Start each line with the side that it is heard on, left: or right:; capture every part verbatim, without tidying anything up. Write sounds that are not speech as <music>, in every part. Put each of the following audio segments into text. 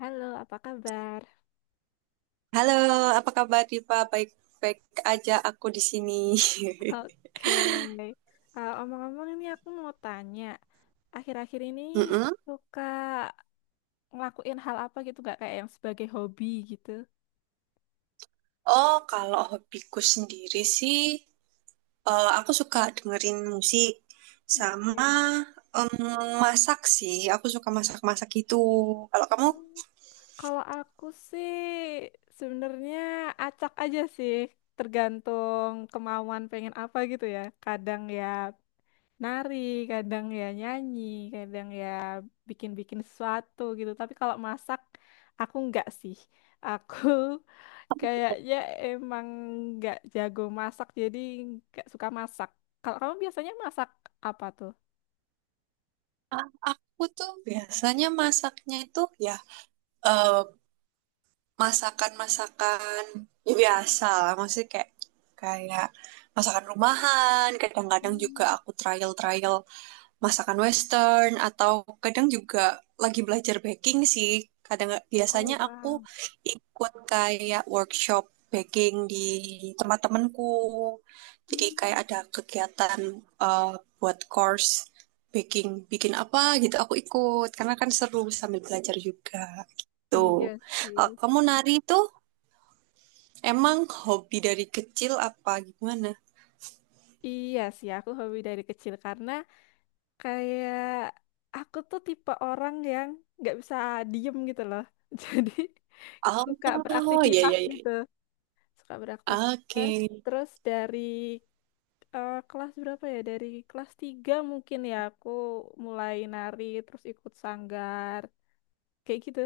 left: Halo, apa kabar?
right: Halo, apa kabar Diva? Baik-baik aja aku di sini.
left: Oke. Eh, Omong-omong ini aku mau tanya, akhir-akhir ini
right: <laughs> mm
left: suka ngelakuin hal apa gitu gak kayak yang sebagai hobi gitu?
right: Oh, kalau hobiku sendiri sih, eh, aku suka dengerin musik sama
left: Oke.
right: em, masak sih. Aku suka masak-masak gitu. Kalau kamu,
left: Oh, kalau aku sih sebenarnya acak aja sih, tergantung kemauan pengen apa gitu ya. Kadang ya nari, kadang ya nyanyi, kadang ya bikin-bikin sesuatu gitu. Tapi kalau masak aku enggak sih. Aku <laughs> kayaknya emang nggak jago masak, jadi nggak suka masak. Kalau kamu biasanya masak apa tuh?
right: aku tuh biasanya masaknya itu ya eh, masakan-masakan ya biasa lah. Maksudnya kayak kayak masakan rumahan. Kadang-kadang
left: Hmm.
right: juga aku trial-trial masakan western atau kadang juga lagi belajar baking sih. Kadang biasanya
left: Oh,
right: aku
left: wow.
right: ikut kayak workshop baking di tempat temanku. Jadi kayak
left: Hmm.
right: ada kegiatan eh, buat course baking, bikin apa gitu aku ikut karena kan seru sambil belajar juga
left: Iya
right: gitu. Kalau
left: sih.
right: kamu nari itu emang hobi dari kecil apa gimana?
left: Iya sih, aku hobi dari kecil karena kayak aku tuh tipe orang yang nggak bisa diem gitu loh. <laughs> Jadi suka
right: Oh, iya
left: beraktivitas
right: iya iya.
left: gitu. Suka
right: Oke.
left: beraktivitas. Terus dari eh, kelas berapa ya? Dari kelas tiga mungkin ya aku mulai nari terus ikut sanggar kayak gitu.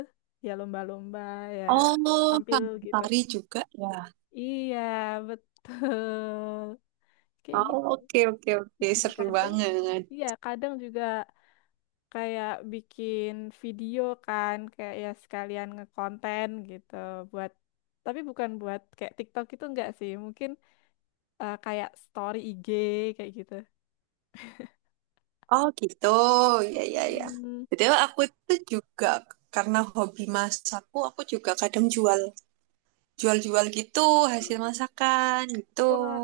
left: Ya lomba-lomba ya
right: Oh,
left: tampil
right: sama
left: gitu.
right: tari juga ya.
left: Iya, betul. Kayak
right: Oh,
left: gitu.
right: oke, oke, oke.
left: Mm,
right: Seru
left: kadang
right: banget.
left: iya, kadang juga kayak bikin video kan kayak ya sekalian ngekonten gitu buat tapi bukan buat kayak TikTok itu enggak sih. Mungkin eh, kayak story I G kayak gitu.
right: Oh, gitu. Ya, ya, ya.
left: Hmm.
right: Betul, aku itu juga karena hobi masakku, aku juga kadang jual jual-jual gitu hasil masakan gitu.
left: Wah,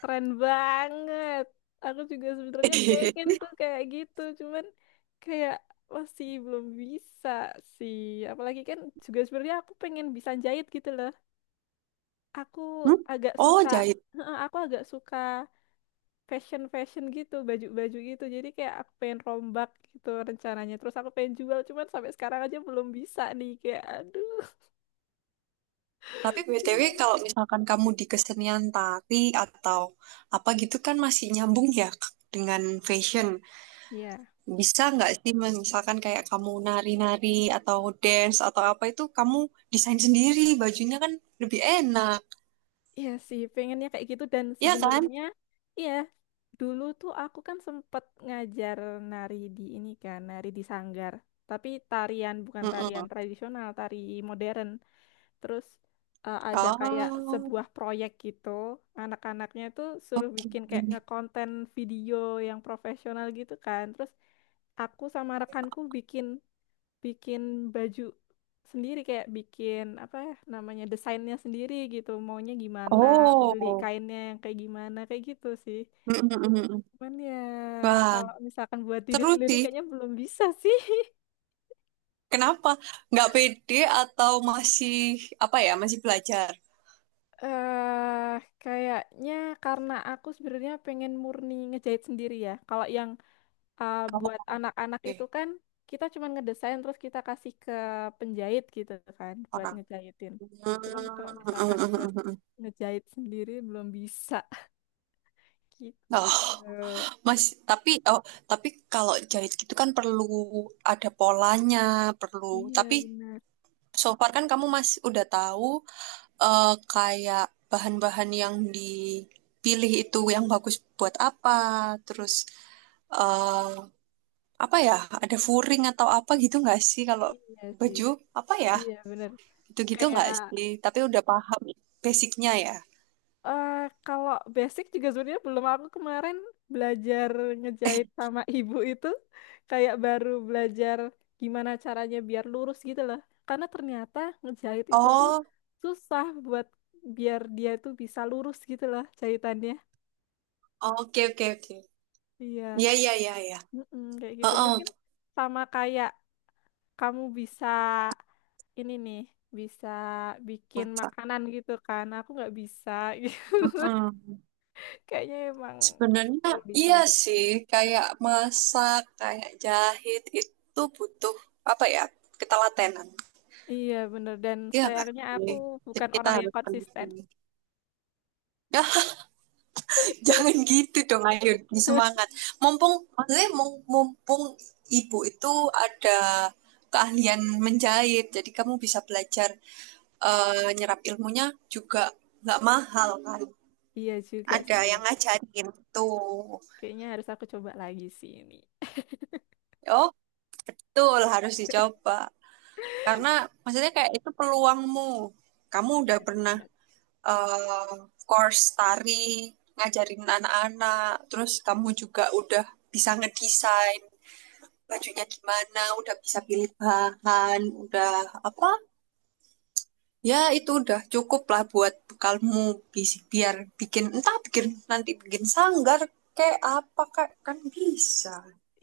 left: keren banget. Aku juga sebenarnya pengen
right: <laughs>
left: tuh kayak gitu, cuman kayak masih belum bisa sih. Apalagi kan juga sebenarnya aku pengen bisa jahit gitu loh. Aku
right: Hmm?
left: agak
right: Oh,
left: suka.
right: jahit.
left: Heeh, aku agak suka fashion-fashion gitu, baju-baju gitu. Jadi kayak aku pengen rombak gitu rencananya. Terus aku pengen jual, cuman sampai sekarang aja belum bisa nih. Kayak aduh.
right: Tapi B T W kalau misalkan kamu di kesenian tari atau apa gitu kan masih nyambung ya dengan fashion.
left: <laughs> Ya.
right: Bisa nggak sih, Mas? Misalkan kayak kamu nari-nari atau dance atau apa itu kamu desain sendiri, bajunya kan lebih enak,
left: Iya sih, pengennya kayak gitu dan
right: ya kan?
left: sebenarnya iya dulu tuh aku kan sempet ngajar nari di ini kan, nari di sanggar. Tapi tarian bukan tarian
right: Mm-mm.
left: tradisional, tari modern. Terus eh, ada kayak
right: Oh,
left: sebuah proyek gitu, anak-anaknya tuh suruh
right: oke.
left: bikin kayak ngekonten video yang profesional gitu kan. Terus aku sama rekanku bikin bikin baju sendiri kayak bikin apa ya namanya desainnya sendiri gitu maunya gimana beli
right: Oh,
left: kainnya yang kayak gimana kayak gitu sih
right: Mm-mm-mm.
left: cuman ya
right: Wah,
left: kalau misalkan buat diri
right: seru
left: sendiri
right: sih.
left: kayaknya belum bisa sih <laughs>
right: Kenapa? Nggak pede atau masih apa ya? Masih belajar?
left: eh kayaknya karena aku sebenarnya pengen murni ngejahit sendiri ya kalau yang uh, buat anak-anak itu
right: Oke,
left: kan kita cuma ngedesain terus kita kasih ke penjahit gitu kan buat
right: orang.
left: ngejahitin.
right: Hmm,
left: Cuman kalau misalkan buat
right: Mm-mm.
left: ngejahit sendiri belum bisa <laughs> gitu.
right: Oh, Mas, tapi oh, tapi kalau jahit gitu kan perlu ada polanya, perlu.
left: Iya
right: Tapi
left: benar.
right: so far kan kamu masih udah tahu eh, kayak bahan-bahan yang dipilih itu yang bagus buat apa, terus eh, apa ya? Ada furing atau apa gitu nggak sih kalau
left: Iya sih.
right: baju apa ya?
left: Iya benar.
right: Gitu-gitu
left: Kayak
right: nggak sih? Tapi udah paham basicnya ya.
left: Eh, kalau basic juga sebenarnya belum aku kemarin belajar ngejahit sama <laughs> ibu itu kayak baru belajar gimana caranya biar lurus gitu loh. Karena ternyata ngejahit itu tuh
right: Oh,
left: susah buat biar dia tuh bisa lurus gitu loh jahitannya.
right: oke oke oke.
left: Iya,
right: Ya ya ya ya.
left: mm-mm, kayak gitu
right: Heeh,
left: mungkin sama kayak kamu bisa ini nih bisa bikin
right: masak.
left: makanan gitu kan. Aku nggak bisa. <laughs>
right: Heeh.
left: Kayaknya emang
right: Sebenarnya
left: perlu
right: iya
left: dicoba.
right: sih, kayak masak, kayak jahit itu butuh apa ya? Ketelatenan.
left: Iya, bener. Dan
right: Iya enggak?
left: sayangnya aku
right: Jadi
left: bukan
right: kita
left: orang yang konsisten.
right: ya, <laughs> jangan gitu dong, ayo
left: <laughs>
right: semangat. Mumpung maksudnya mum- mumpung ibu itu ada keahlian menjahit, jadi kamu bisa belajar eh, nyerap ilmunya juga nggak mahal kan.
left: Iya juga
right: Ada
left: sih ya.
right: yang ngajarin tuh.
left: Kayaknya harus aku coba lagi sih ini.
right: Oh, betul harus dicoba. Karena maksudnya kayak itu peluangmu. Kamu udah
left: Iya sih,
right: pernah
left: bener.
right: eh, course tari, ngajarin anak-anak, terus kamu juga udah bisa ngedesain bajunya gimana, udah bisa pilih bahan, udah apa? Ya itu udah cukup lah buat bekalmu bis- biar bikin entah bikin nanti bikin sanggar kayak apa kak kan bisa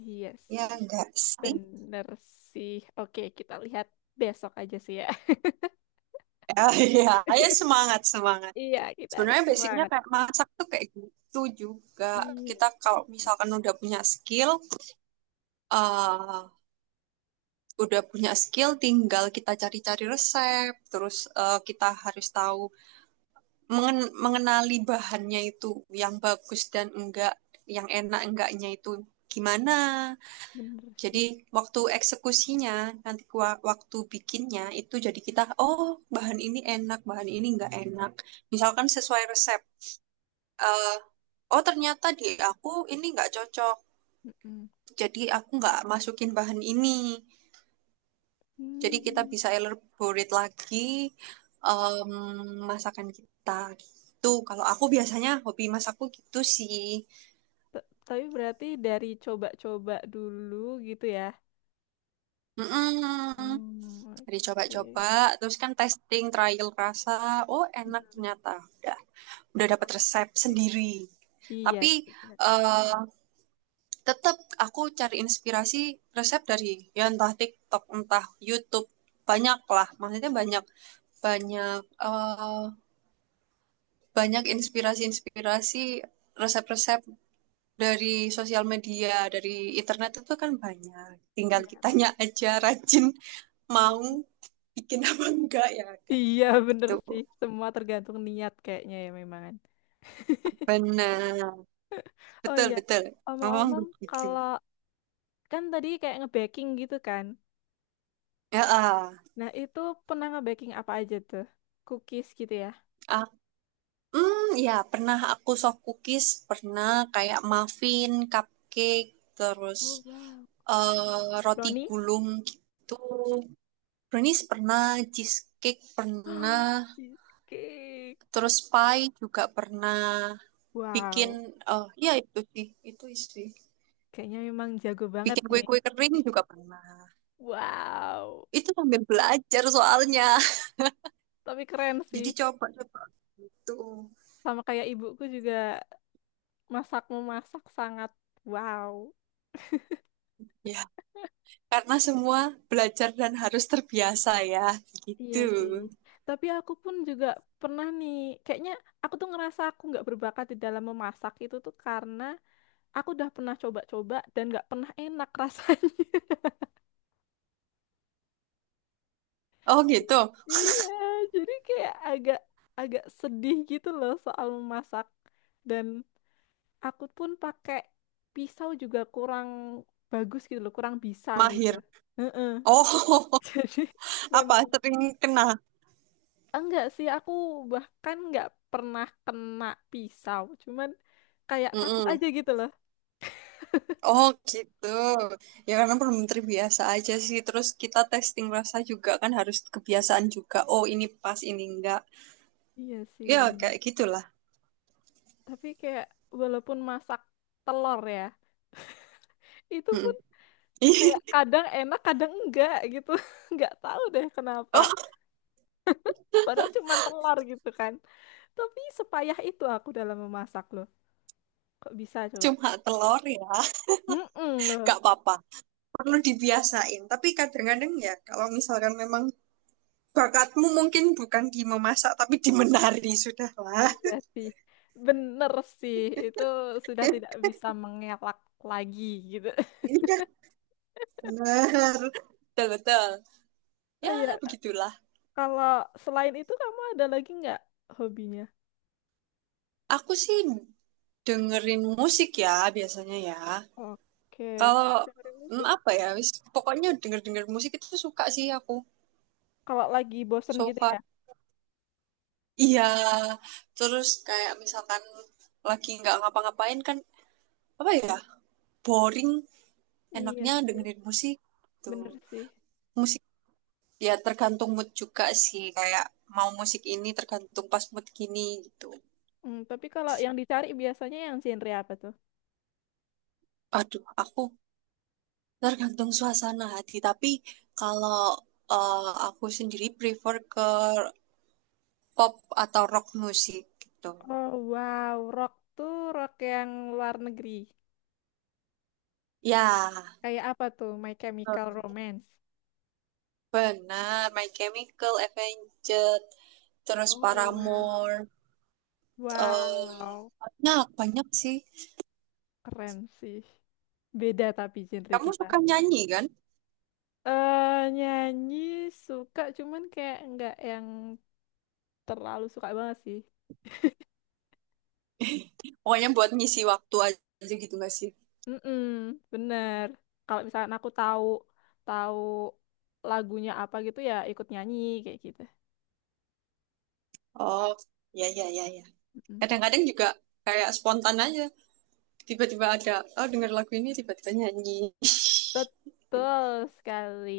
left: Iya
right: ya
left: sih.
right: enggak sih.
left: Bener sih. Oke, kita lihat besok aja sih ya. <laughs>
right: <laughs> Ya ya ayo semangat semangat.
left: Iya, kita harus
right: Sebenarnya basicnya
left: semangat.
right: kayak masak tuh kayak gitu juga.
left: Iya
right: Kita
left: sih.
right: kalau
left: Bener
right: misalkan udah punya skill, eh udah punya skill, tinggal kita cari-cari resep. Terus eh, kita harus tahu mengen- mengenali bahannya itu yang bagus dan enggak, yang enak enggaknya itu gimana.
left: Bener
right: Jadi
left: sih.
right: waktu eksekusinya nanti wa- waktu bikinnya itu jadi kita oh bahan ini enak, bahan ini enggak enak. Misalkan sesuai resep. Eh, oh ternyata di aku ini nggak cocok.
left: Mm-mm.
right: Jadi aku nggak masukin bahan ini. Jadi kita
left: Hmm.
right: bisa elaborate lagi em, masakan kita gitu. Kalau aku biasanya hobi masakku gitu sih.
left: T- Tapi berarti dari coba-coba dulu gitu ya.
right: Mm-mm.
left: Hmm,
right: Jadi
left: oke.
right: coba-coba, terus kan testing, trial rasa. Oh enak
left: Mm-mm.
right: ternyata. Udah, udah dapat resep
left: Oke.
right: sendiri.
left: Iya
right: Tapi
left: sih, bener.
right: eh, tetap aku cari inspirasi resep dari ya entah TikTok, entah YouTube, banyak lah. Maksudnya banyak banyak eh, banyak inspirasi-inspirasi resep-resep dari sosial media, dari internet itu kan banyak. Tinggal
left: Iya,
right: kitanya
left: bener.
right: aja rajin mau bikin apa enggak ya, Kak.
left: Iya, bener
right: Gitu.
left: sih. Semua tergantung niat kayaknya ya memang. Kan.
right: Benar.
left: Oh
right: Betul,
left: iya,
right: betul. Ngomong
left: omong-omong
right: begitu.
left: kalau kan tadi kayak nge-baking gitu kan.
right: Ya,
left: Nah, itu pernah nge-baking apa aja tuh? Cookies gitu ya?
right: ah. Hmm, ya pernah aku soft cookies, pernah kayak muffin, cupcake, terus
left: Oh, wow.
right: eh, roti
left: Brownies?
right: gulung gitu. Brownies pernah, cheesecake
left: <gasps>
right: pernah,
left: Cheesecake.
right: terus pie juga pernah. Bikin,
left: Wow.
right: eh ya itu sih, itu sih.
left: Kayaknya memang jago banget
right: Bikin
left: nih.
right: kue-kue kering juga pernah.
left: Wow.
right: Itu sambil belajar soalnya.
left: Tapi keren
right: <laughs>
left: sih.
right: Jadi coba-coba gitu.
left: Sama kayak ibuku juga masak memasak sangat wow.
right: Ya, karena semua belajar dan harus terbiasa ya,
left: Iya
right: gitu.
left: sih. Tapi aku pun juga pernah nih, kayaknya aku tuh ngerasa aku nggak berbakat di dalam memasak itu tuh karena aku udah pernah coba-coba dan nggak pernah enak rasanya. <laughs>
right: Oh gitu.
left: Iya, jadi kayak agak agak sedih gitu loh soal memasak. Dan aku pun pakai pisau juga kurang bagus gitu loh, kurang bisa gitu.
right: Mahir.
left: Heeh.
right: Oh, <laughs>
left: <laughs> Jadi
right: apa
left: memang
right: sering kena?
left: enggak sih, aku bahkan nggak pernah kena pisau. Cuman kayak takut
right: Mm-mm.
left: aja gitu loh.
right: Oh, gitu. Ya karena belum terbiasa aja sih. Terus kita testing rasa juga kan harus kebiasaan juga. Oh, ini pas, ini enggak.
left: Iya sih,
right: Ya
left: bener.
right: kayak gitulah.
left: Tapi kayak walaupun masak telur ya, itu pun
right: Mm-mm.
left: kayak
right: <laughs>
left: kadang enak, kadang enggak gitu. <laughs> Nggak tahu deh kenapa.
right: Oh,
left: Padahal cuman telur gitu kan. Tapi sepayah itu aku dalam memasak loh. Kok bisa coba?
right: cuma telur ya.
left: Mm loh.
right: Gak apa-apa. Perlu dibiasain. Tapi kadang-kadang ya kalau misalkan memang bakatmu mungkin bukan di memasak tapi di menari sudahlah.
left: Iya sih. Bener sih, itu sudah tidak
right: <laughs>
left: bisa mengelak lagi gitu. <laughs>
right: Iya, benar. Betul, betul. Ya,
left: Iya,
right: begitulah.
left: kalau selain itu kamu ada lagi nggak hobinya?
right: Aku sih dengerin musik ya biasanya ya.
left: Oke, kalau
right: Kalau
left: dengerin
right: hmm,
left: musik,
right: apa ya, wis, pokoknya denger-denger musik itu suka sih aku
left: kalau lagi bosen
right: so
left: gitu
right: far.
left: ya?
right: Iya, terus kayak misalkan lagi nggak ngapa-ngapain kan apa ya, boring,
left: Iya
right: enaknya
left: sih,
right: dengerin musik tuh.
left: bener sih.
right: Musik ya tergantung mood juga sih, kayak mau musik ini tergantung pas mood gini gitu.
left: Hmm, tapi kalau yang dicari biasanya yang genre apa tuh?
right: Aduh, aku tergantung suasana hati, tapi kalau eh, aku sendiri prefer ke pop atau rock musik gitu.
left: Oh wow, rock tuh rock yang luar negeri.
right: Ya,
left: Kayak apa tuh? My Chemical
right: Hmm.
left: Romance.
right: Benar. My Chemical Avenged, terus
left: Oh wow.
right: Paramore, em,
left: Wow,
right: banyak banyak sih.
left: keren sih. Beda tapi genre
right: Kamu
left: kita.
right: suka nyanyi kan?
left: eh nyanyi suka, cuman kayak nggak yang terlalu suka banget sih.
right: Pokoknya buat ngisi waktu aja gitu gak sih?
left: Mm-mm, bener. Kalau misalkan aku tahu tahu lagunya apa gitu ya ikut nyanyi kayak gitu.
right: Oh, ya ya ya ya.
left: Mm-mm.
right: Kadang-kadang juga kayak spontan aja. Tiba-tiba ada, oh denger lagu ini tiba-tiba nyanyi. <laughs>
left: Betul sekali.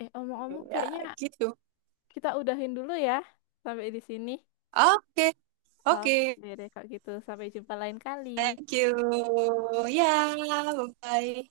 left: Eh omong-omong
right: Ya,
left: kayaknya
right: gitu.
left: kita udahin dulu ya sampai di sini.
right: Oke, oke.
left: Oke deh kalau gitu sampai jumpa lain kali.
right: Thank you. Ya, bye-bye.